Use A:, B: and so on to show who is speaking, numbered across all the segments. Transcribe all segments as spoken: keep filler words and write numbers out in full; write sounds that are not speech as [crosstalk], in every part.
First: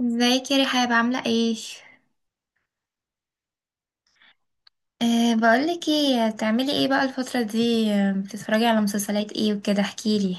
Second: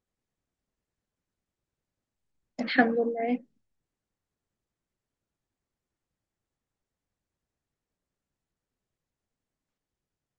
A: ازيك يا رحاب عاملة ايه؟
B: الحمد لله.
A: أه بقولك ايه تعملي ايه بقى الفترة دي، آه، بتتفرجي على مسلسلات ايه وكده احكيلي.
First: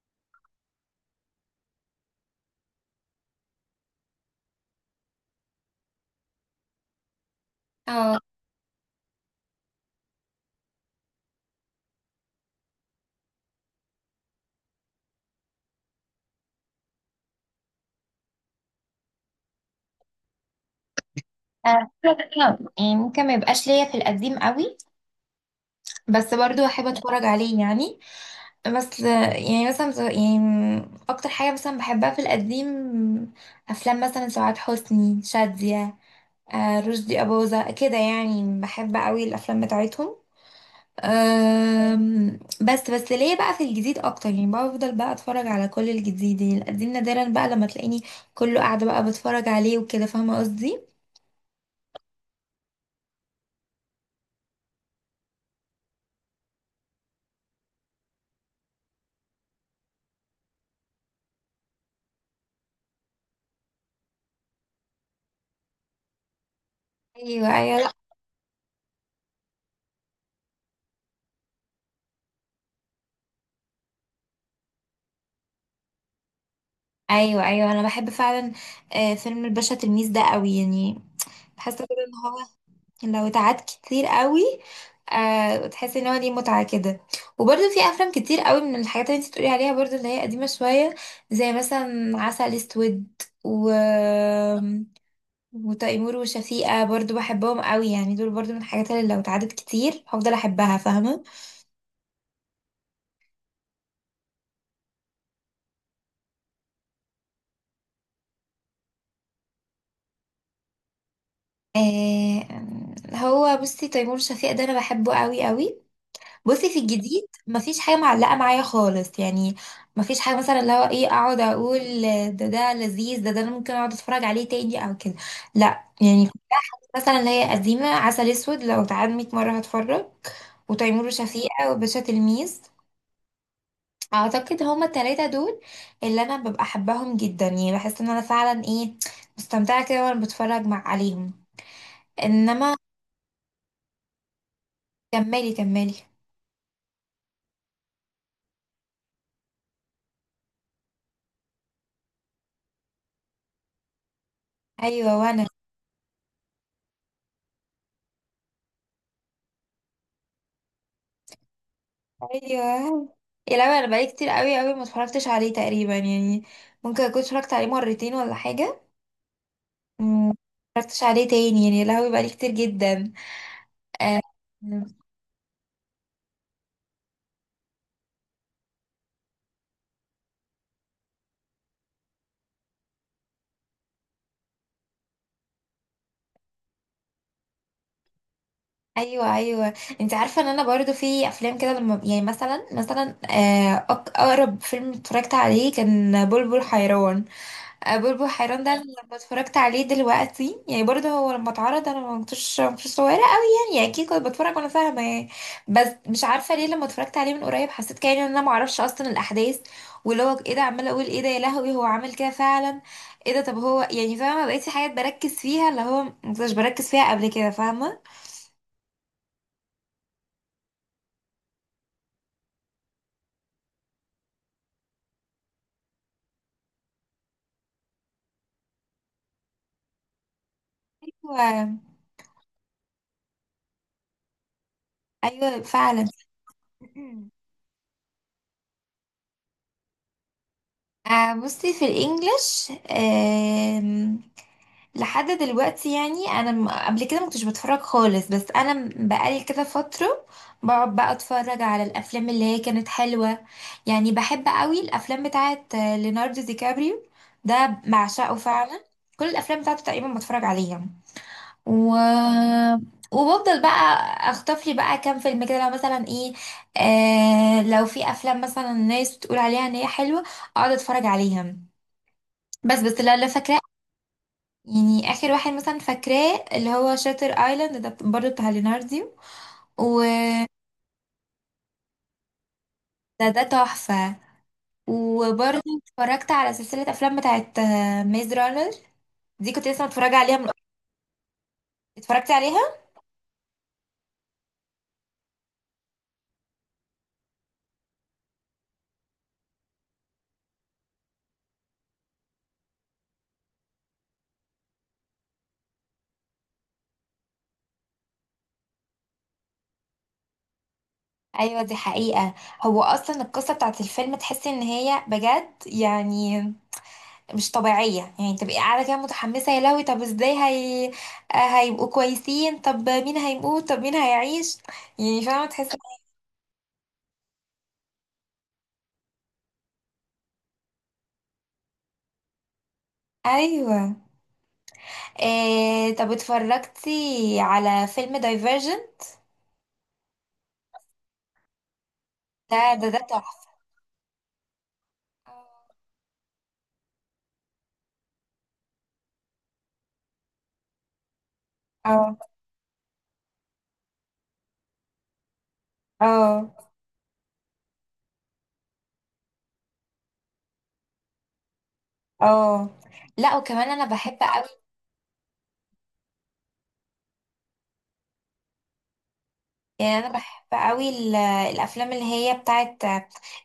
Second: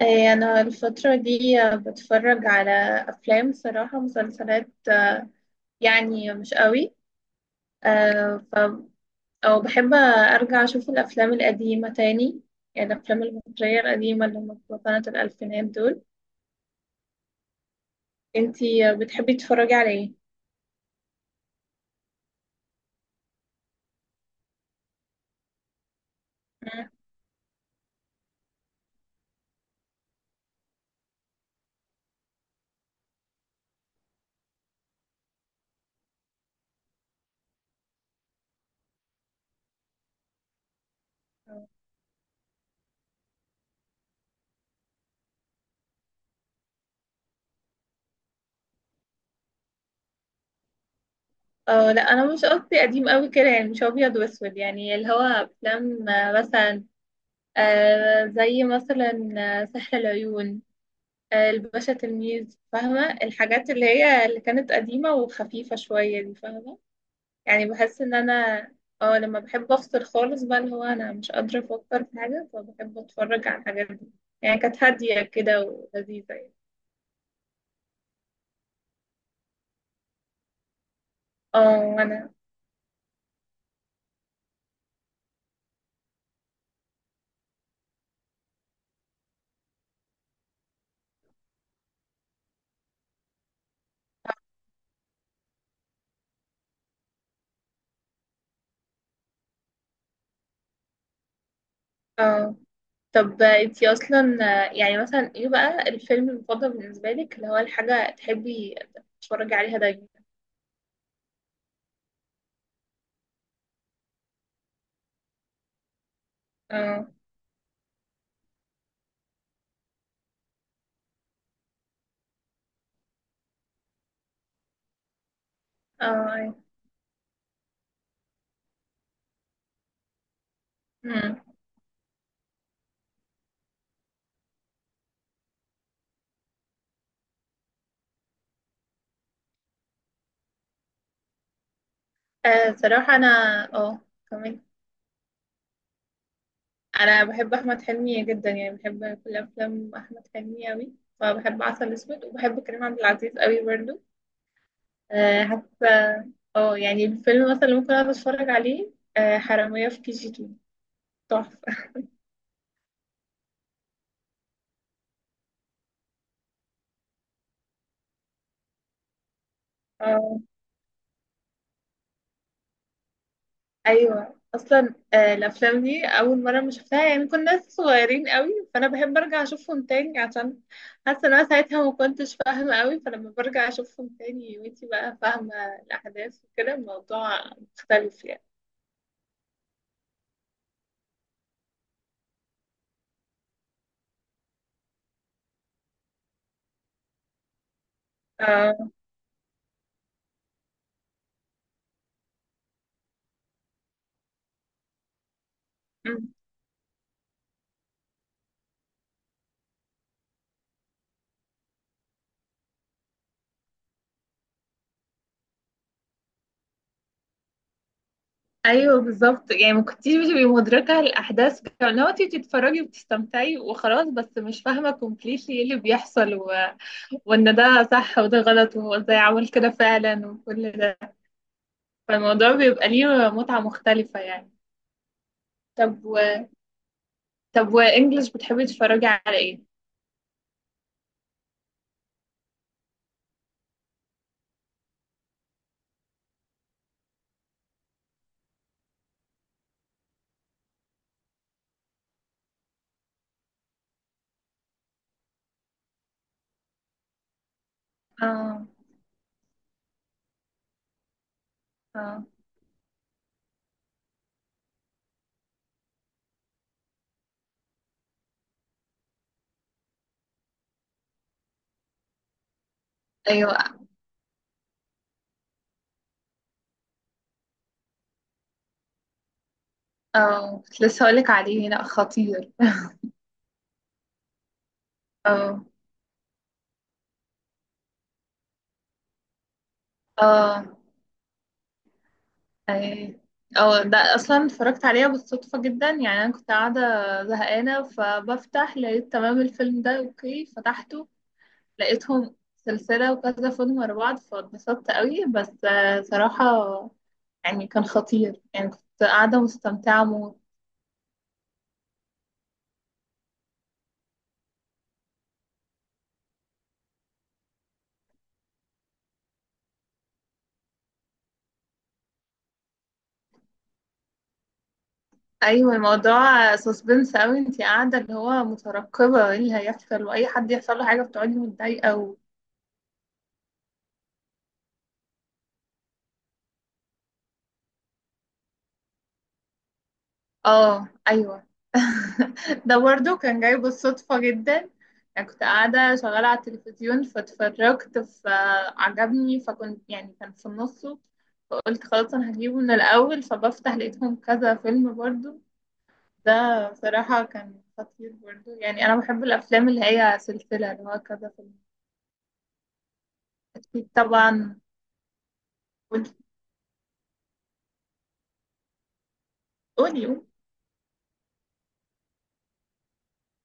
B: آه، أنا الفترة دي آه، بتفرج على أفلام صراحة، مسلسلات آه، يعني مش قوي.
A: اه.
B: آه، ف أو بحب أرجع أشوف الأفلام القديمة تاني، يعني الأفلام المصرية القديمة اللي هم بتوع سنة الألفينات دول. أنتي آه، بتحبي تتفرجي على إيه؟
A: آه، يعني ممكن ما يبقاش ليا في القديم قوي، بس برضو احب
B: مم.
A: اتفرج عليه يعني. بس يعني مثلا يعني اكتر حاجه مثلا بحبها في القديم افلام مثلا سعاد حسني شاديه، آه، رشدي اباظه كده يعني بحب قوي الافلام بتاعتهم. أم، بس بس ليه بقى في الجديد اكتر يعني بفضل بقى اتفرج على كل الجديد، يعني القديم نادرا بقى لما تلاقيني كله قاعده بقى بتفرج عليه وكده، فاهمه قصدي؟
B: اه، لا انا مش قصدي قديم قوي كده، يعني مش ابيض واسود، يعني اللي هو افلام آه، مثلا آه زي مثلا آه، سحر العيون، آه، الباشا تلميذ. فاهمة الحاجات اللي هي اللي كانت قديمة وخفيفة شوية دي؟ فاهمة
A: ايوه
B: يعني،
A: ايوه لا.
B: بحس ان انا اه، لما بحب افصل خالص بقى، اللي هو انا مش قادرة افكر في حاجة، فبحب اتفرج على الحاجات دي. يعني كانت هادية كده ولذيذة يعني.
A: ايوه ايوه انا بحب فعلا. آه، فيلم الباشا تلميذ ده قوي يعني، بحس
B: اه
A: كده ان
B: وانا
A: هو لو اتعاد كتير قوي أه تحس ان هو ليه متعه كده. وبرده في افلام كتير قوي من الحاجات اللي انت بتقولي عليها برده اللي هي قديمه شويه، زي مثلا عسل اسود، و وتيمور وشفيقة برضو بحبهم قوي، يعني دول برضو من الحاجات اللي لو اتعدت كتير هفضل احبها، فاهمة؟
B: اه، طب انتي اصلا آه، يعني مثلا ايه بقى الفيلم المفضل بالنسبة لك، اللي هو الحاجة تحبي تتفرجي عليها دايما؟
A: آه هو بصي تيمور وشفيقة ده انا بحبه قوي قوي. بصي في
B: اه.
A: الجديد مفيش حاجة معلقة معايا خالص يعني، مفيش حاجة مثلا اللي هو ايه اقعد اقول ده ده لذيذ، ده ده انا ممكن اقعد اتفرج عليه تاني او كده، لا يعني.
B: اه، أيوة.
A: مثلا اللي هي قديمة عسل اسود لو اتعاد مية مرة هتفرج، وتيمور
B: مم.
A: وشفيقة وباشا تلميذ. اعتقد هما التلاتة دول اللي انا ببقى احبهم جدا، يعني بحس ان انا فعلا ايه مستمتعة كده وانا بتفرج مع عليهم.
B: آه،
A: انما
B: صراحة انا اه، كمان
A: كملي كملي.
B: انا بحب احمد حلمي جدا، يعني بحب كل افلام احمد حلمي قوي. فبحب عسل اسود، وبحب كريم عبد العزيز قوي برضو.
A: ايوه
B: أه
A: وانا.
B: حتى اه، يعني الفيلم مثلا اللي ممكن اقعد اتفرج عليه، أه، حرامية في كي جي اتنين. تحفة.
A: ايوه يا لا انا بقالي كتير قوي قوي ما اتفرجتش عليه تقريبا يعني، ممكن اكون اتفرجت عليه مرتين ولا حاجة. مم، ما
B: اه
A: اتفرجتش عليه تاني يعني، يا لهوي بقالي كتير جدا. آه،
B: ايوه، اصلا أه الافلام دي اول مرة ما شفتها يعني كنا ناس صغيرين قوي، فانا بحب ارجع اشوفهم تاني عشان حاسة ان انا ساعتها ما كنتش فاهمة قوي، فلما برجع اشوفهم تاني وانتي بقى فاهمة الاحداث وكده، الموضوع مختلف يعني.
A: ايوه ايوه. انت عارفه ان انا برضو في افلام كده لما يعني مثلا مثلا آه، أق- اقرب فيلم اتفرجت عليه كان بلبل حيران. آه، بلبل حيران ده
B: اه
A: أنا لما اتفرجت عليه دلوقتي يعني برضه هو لما اتعرض انا ما كنتش ما كنتش صغيره قوي يعني يعني اكيد كنت بتفرج وانا فاهمه يعني. بس مش عارفه ليه لما اتفرجت عليه من قريب حسيت كأني ان انا ما اعرفش اصلا الاحداث، واللي هو ايه ده عماله اقول ايه ده، يا لهوي هو عامل كده فعلا؟ ايه ده؟ طب هو يعني فاهمه بقيت في حاجات بركز فيها اللي هو ما كنتش بركز فيها قبل كده، فاهمه؟
B: ايوه بالظبط، يعني ما كنتيش بتبقي مدركه الاحداث بتاع، لو انت بتتفرجي وبتستمتعي وخلاص، بس مش فاهمه كومبليتلي ايه اللي بيحصل، و... وان ده صح وده غلط وهو ازاي عمل كده فعلا، وكل ده.
A: ايوه.
B: فالموضوع بيبقى ليه متعه مختلفه يعني.
A: أيوة،
B: طب
A: فعلا.
B: و،
A: [clears throat]
B: طب وانجلش بتحبي تتفرجي على ايه؟
A: آه بصي في الانجليش لحد دلوقتي يعني انا م- قبل كده ما كنتش بتفرج خالص، بس انا م- بقالي كده فتره بقعد بقى اتفرج على الافلام اللي هي كانت حلوه. يعني بحب قوي الافلام بتاعت آه، ليوناردو دي كابريو، ده بعشقه
B: اه.
A: فعلا. كل الافلام بتاعته تقريبا بتفرج عليها، و...
B: اه
A: وبفضل بقى اخطف لي بقى كام فيلم كده لو مثلا ايه. آه لو في افلام مثلا الناس بتقول عليها ان هي حلوه اقعد اتفرج عليها، بس بس لا لا
B: ايوه،
A: فاكره. يعني اخر واحد مثلا فاكراه اللي هو شاتر ايلاند ده برضو بتاع ليناردو، وده
B: اه كنت لسه هقولك عليه، لا خطير.
A: ده ده تحفة. وبرضو
B: اه.
A: اتفرجت على سلسلة افلام بتاعت ميز رانر، دي كنت لسه متفرجة عليها من.
B: اه
A: اتفرجتي عليها؟
B: ايه، او ده اصلا اتفرجت عليها بالصدفة جدا، يعني انا كنت قاعدة زهقانة، فبفتح لقيت تمام الفيلم ده، اوكي فتحته، لقيتهم سلسلة وكذا فيلم ورا بعض، فاتبسطت قوي. بس آه، صراحة يعني كان خطير، يعني كنت قاعدة مستمتعة موت.
A: ايوه دي حقيقة. هو اصلا القصة بتاعت الفيلم تحسي ان هي بجد يعني مش طبيعية، يعني تبقي قاعدة كده متحمسة يا لهوي طب ازاي هي، آه، هيبقوا كويسين؟ طب مين هيموت؟ طب مين هيعيش؟ يعني فاهمة
B: ايوه
A: تحسي.
B: الموضوع سسبنس قوي، انتي قاعدة اللي هو مترقبة ايه اللي هيحصل، واي حد يحصل له حاجة بتقعدي متضايقة.
A: ايوه. إيه طب اتفرجتي على فيلم دايفرجن؟
B: اه ايوه. [laughs]
A: ده
B: ده
A: ده ده
B: برضو كان جاي
A: تحفة.
B: بالصدفة جدا. انا كنت قاعدة شغالة على التلفزيون فاتفرجت، فعجبني، فكنت يعني كان في نصه، فقلت خلاص
A: اه،
B: انا هجيبه من الاول، فبفتح لقيتهم كذا فيلم برضو.
A: اه،
B: ده بصراحة كان خطير برضو، يعني انا بحب الافلام اللي هي سلسلة، اللي هو كذا فيلم.
A: اه، لا وكمان انا
B: اكيد
A: بحب قوي.
B: طبعا. قولي،
A: يعني
B: قولي
A: انا
B: قولي.
A: بحب قوي ال- الافلام اللي هي بتاعت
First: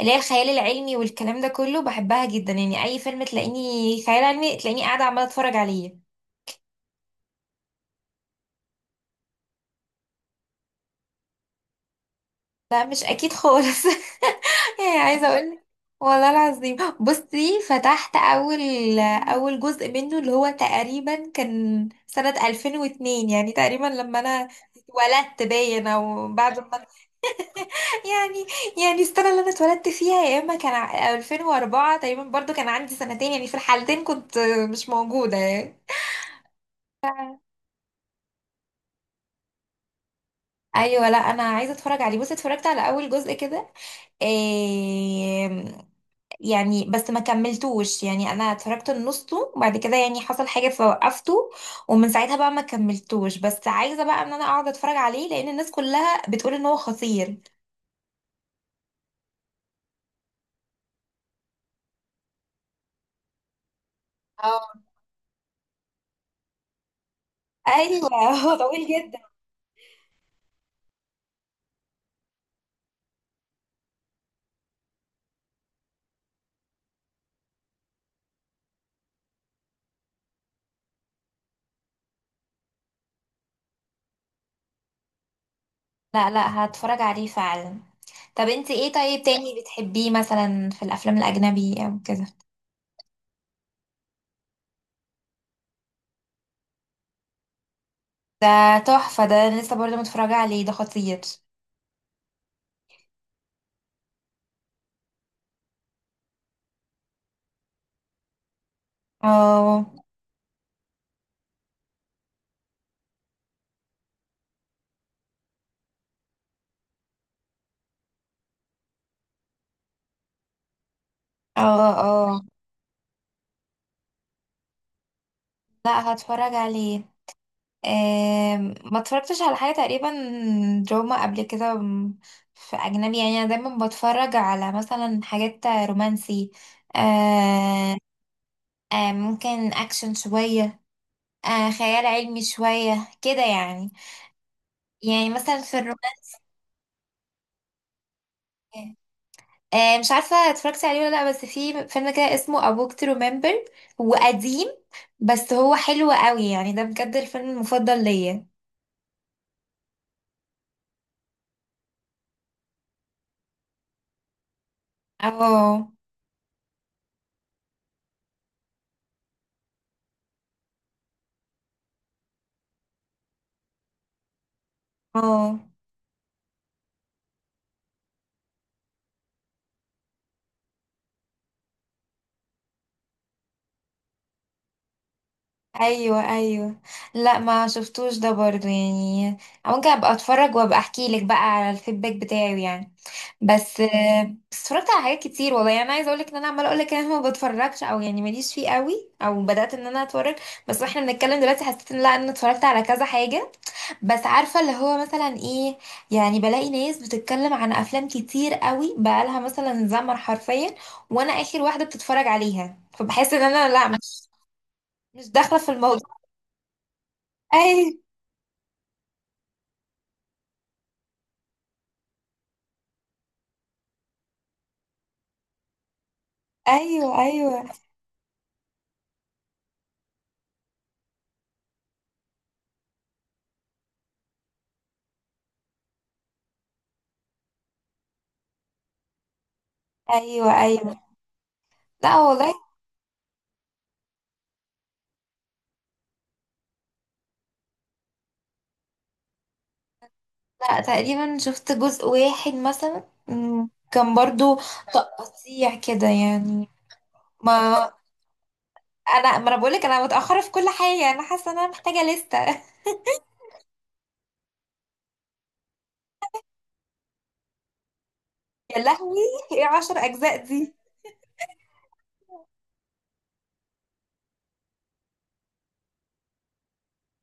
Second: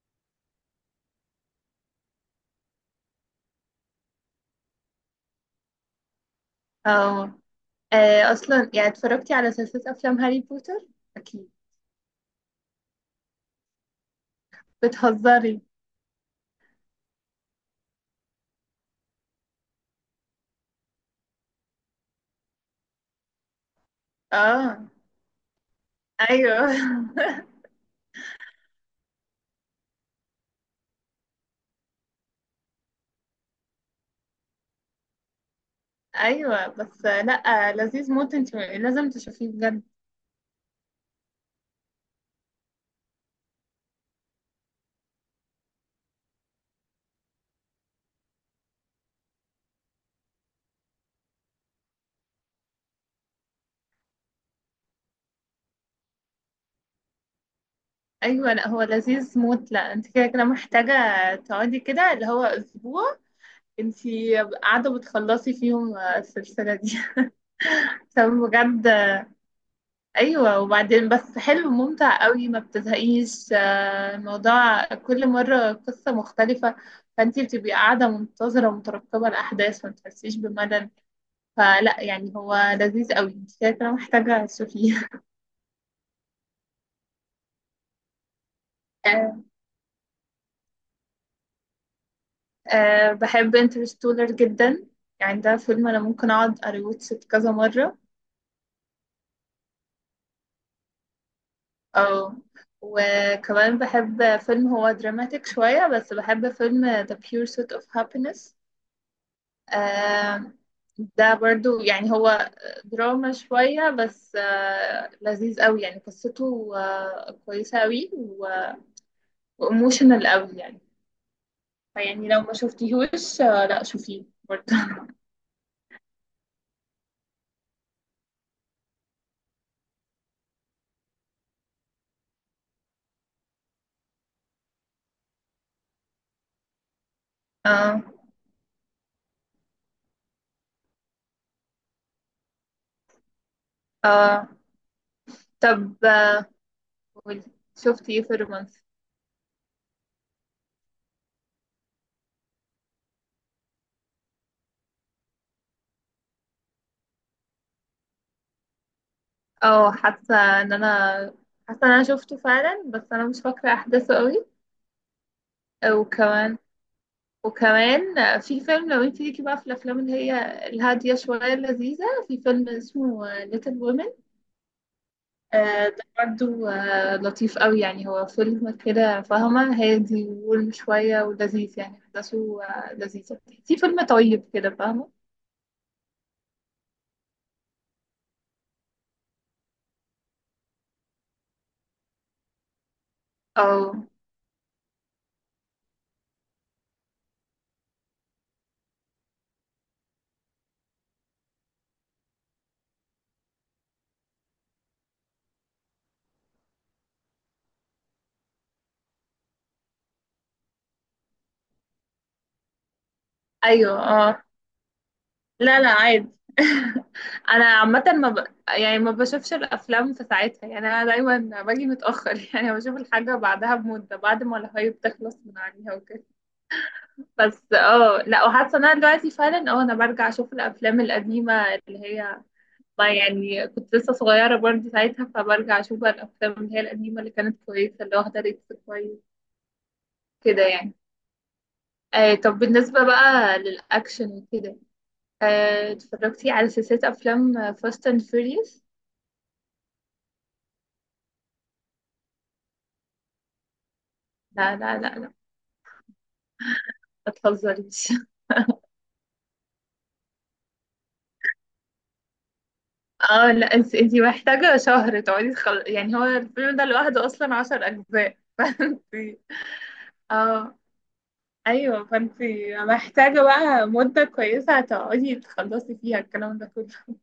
A: اللي هي الخيال العلمي والكلام ده كله بحبها جدا، يعني اي فيلم تلاقيني خيال علمي تلاقيني قاعدة عمالة اتفرج عليه.
B: اه. آه، اصلا يعني، اتفرجتي على سلسلة افلام هاري بوتر؟ اكيد.
A: لا مش اكيد خالص [laughs] ايه عايزه [laughs] اقول.
B: بتهزري.
A: والله العظيم بصي فتحت اول اول جزء منه اللي هو تقريبا كان سنه ألفين واتنين، يعني تقريبا لما انا
B: اه
A: اتولدت باين او بعد
B: ايوه.
A: ما [laughs]
B: [laughs]
A: يعني يعني السنه اللي انا اتولدت فيها، يا اما كان ع- ألفين وأربعة تقريبا برضو كان عندي سنتين، يعني في الحالتين كنت مش موجوده يعني.
B: ايوه بس، لا لذيذ موت، انت لازم تشوفيه بجد.
A: ايوه لا انا عايزه اتفرج عليه. بصي اتفرجت على اول جزء كده إيه يعني، بس ما كملتوش يعني، انا اتفرجت نصه وبعد كده يعني حصل حاجه فوقفته، ومن ساعتها بقى ما كملتوش. بس عايزه بقى ان انا اقعد اتفرج عليه لان الناس كلها بتقول ان هو خطير.
B: ايوه، لا هو لذيذ موت، لا انت كده كده محتاجه تقعدي كده، اللي هو اسبوع انت
A: اه،
B: قاعده بتخلصي فيهم السلسله دي.
A: ايوه
B: [laughs] طب
A: [laughs] هو طويل
B: بجد
A: جدا.
B: ايوه، وبعدين بس حلو ممتع قوي، ما بتزهقيش. آه، الموضوع كل مره قصه مختلفه، فانت بتبقي قاعده منتظره ومترقبه الاحداث، ما بتحسيش بملل. فلا يعني هو لذيذ قوي، انت كده كده محتاجه تشوفيه.
A: لا لا هتفرج عليه فعلا. طب انت ايه طيب
B: [laughs]
A: تاني بتحبيه مثلا في الافلام الاجنبي او كده؟
B: أه بحب انترستولر جدا، يعني ده فيلم انا ممكن اقعد اريوتش كذا مرة.
A: ده تحفه، ده أنا لسه برضه متفرجه عليه، ده خطير.
B: او، وكمان بحب فيلم هو دراماتيك شوية، بس بحب فيلم The Pursuit of Happiness.
A: اه،
B: أه ده برضو، يعني هو دراما شوية بس أه لذيذ قوي، يعني قصته أه كويسة قوي وإيموشنال قوي يعني.
A: اه،
B: فيعني لو
A: اه،
B: ما شفتيهوش أه لا شوفيه برضو. [laughs]
A: لا هتفرج عليه. آم، ما اتفرجتش على حاجة تقريبا دراما قبل كده م- في أجنبي، يعني أنا دايما بتفرج على مثلا حاجات رومانسي، آه،
B: اه.
A: آه، ممكن أكشن شوية، آه، خيال علمي شوية كده يعني.
B: اه
A: يعني مثلا في
B: طب،
A: الرومانسي
B: آه، قولي، شفتي ايه في الرومانسي؟
A: آه، مش عارفة اتفرجتي عليه ولا لأ، بس في فيلم كده اسمه A Walk to Remember، هو قديم بس هو حلو قوي يعني، ده بجد الفيلم المفضل ليا.
B: اه حاسه ان انا، حاسه ان انا شفته فعلا بس انا مش فاكره احداثه قوي.
A: اه،
B: وكمان وكمان في فيلم، لو انت ليكي بقى في الافلام اللي هي الهاديه شويه اللذيذه، في فيلم اسمه ليتل وومن.
A: اه،
B: ده برضه آه، لطيف قوي، يعني هو فيلم كده فاهمه، هادي وورم شويه ولذيذ، يعني احداثه آه، لذيذه. في فيلم طيب كده فاهمه.
A: ايوه ايوه لا ما شفتوش ده برضو يعني، ممكن ابقى اتفرج وابقى احكي لك بقى على الفيدباك بتاعه يعني. بس
B: اه
A: بس اتفرجت على حاجات كتير والله، يعني انا عايزه اقول لك ان انا عماله اقول لك ان انا ما بتفرجش او يعني ماليش فيه قوي او بدات ان انا اتفرج. بس واحنا بنتكلم دلوقتي حسيت ان لا انا اتفرجت على كذا حاجه، بس عارفه اللي هو مثلا ايه، يعني بلاقي ناس بتتكلم عن افلام كتير قوي بقالها مثلا زمن حرفيا وانا اخر واحده بتتفرج عليها، فبحس ان انا لا
B: ايوه.
A: مش
B: اه
A: مش داخله في
B: لا لا
A: الموضوع.
B: عادي. [laughs]
A: [laughs]
B: انا
A: أيوه.
B: عامه ما ب، يعني ما بشوفش الافلام في ساعتها، يعني انا دايما باجي متاخر، [laughs] يعني بشوف الحاجه بعدها بمده، بعد ما الهايب تخلص من عليها وكده.
A: ايوه ايوه
B: بس اه لا، وحاسه ان انا دلوقتي فعلا اه، انا برجع اشوف الافلام القديمه اللي هي، ما يعني كنت لسه صغيره برضه ساعتها، فبرجع اشوف بقى الافلام اللي هي القديمه، اللي كانت كويسه اللي واخده ريتس كويس
A: ايوه
B: كده يعني.
A: ايوه. لا
B: آه
A: والله.
B: طب بالنسبه بقى للاكشن وكده، آه اتفرجتي على سلسله افلام فاست اند فيوريوس؟
A: لا تقريبا شفت جزء واحد مثلا مم، كان برضو
B: لا لا لا لا
A: تقطيع كده يعني.
B: ما
A: ما
B: تهزريش.
A: انا ما انا بقولك انا متاخره في كل حاجه يعني انا حاسه ان انا محتاجه لستة [laughs]
B: اه لا انت، انت محتاجة شهر تقعدي تخل، يعني هو الفيلم ده لوحده اصلا عشر اجزاء. [laughs]
A: يا
B: فانت
A: لهوي، ايه عشر اجزاء دي؟
B: اه ايوه، فانت محتاجة بقى مدة كويسة تقعدي تخلصي فيها الكلام ده كله.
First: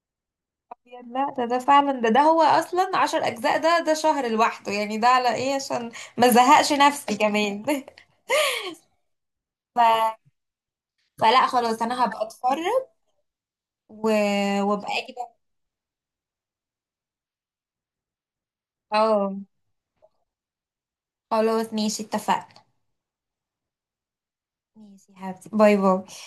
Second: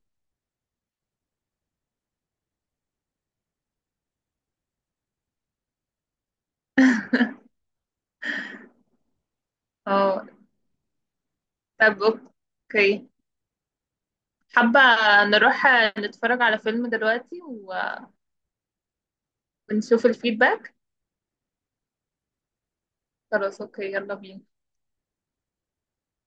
A: يا لا ده ده فعلا، ده ده هو اصلا عشر اجزاء، ده ده شهر لوحده يعني، ده على ايه عشان ما زهقش نفسي كمان [laughs] ف...
B: اه
A: فلا خلاص
B: طب
A: انا هبقى اتفرج،
B: اوكي،
A: و...
B: حابة
A: وابقى اجي بقى-
B: نروح نتفرج على فيلم دلوقتي و-
A: اه
B: ونشوف الفيدباك.
A: خلاص ماشي اتفقنا.
B: خلاص اوكي، يلا بينا.
A: ماشي يا حبيبتي باي باي.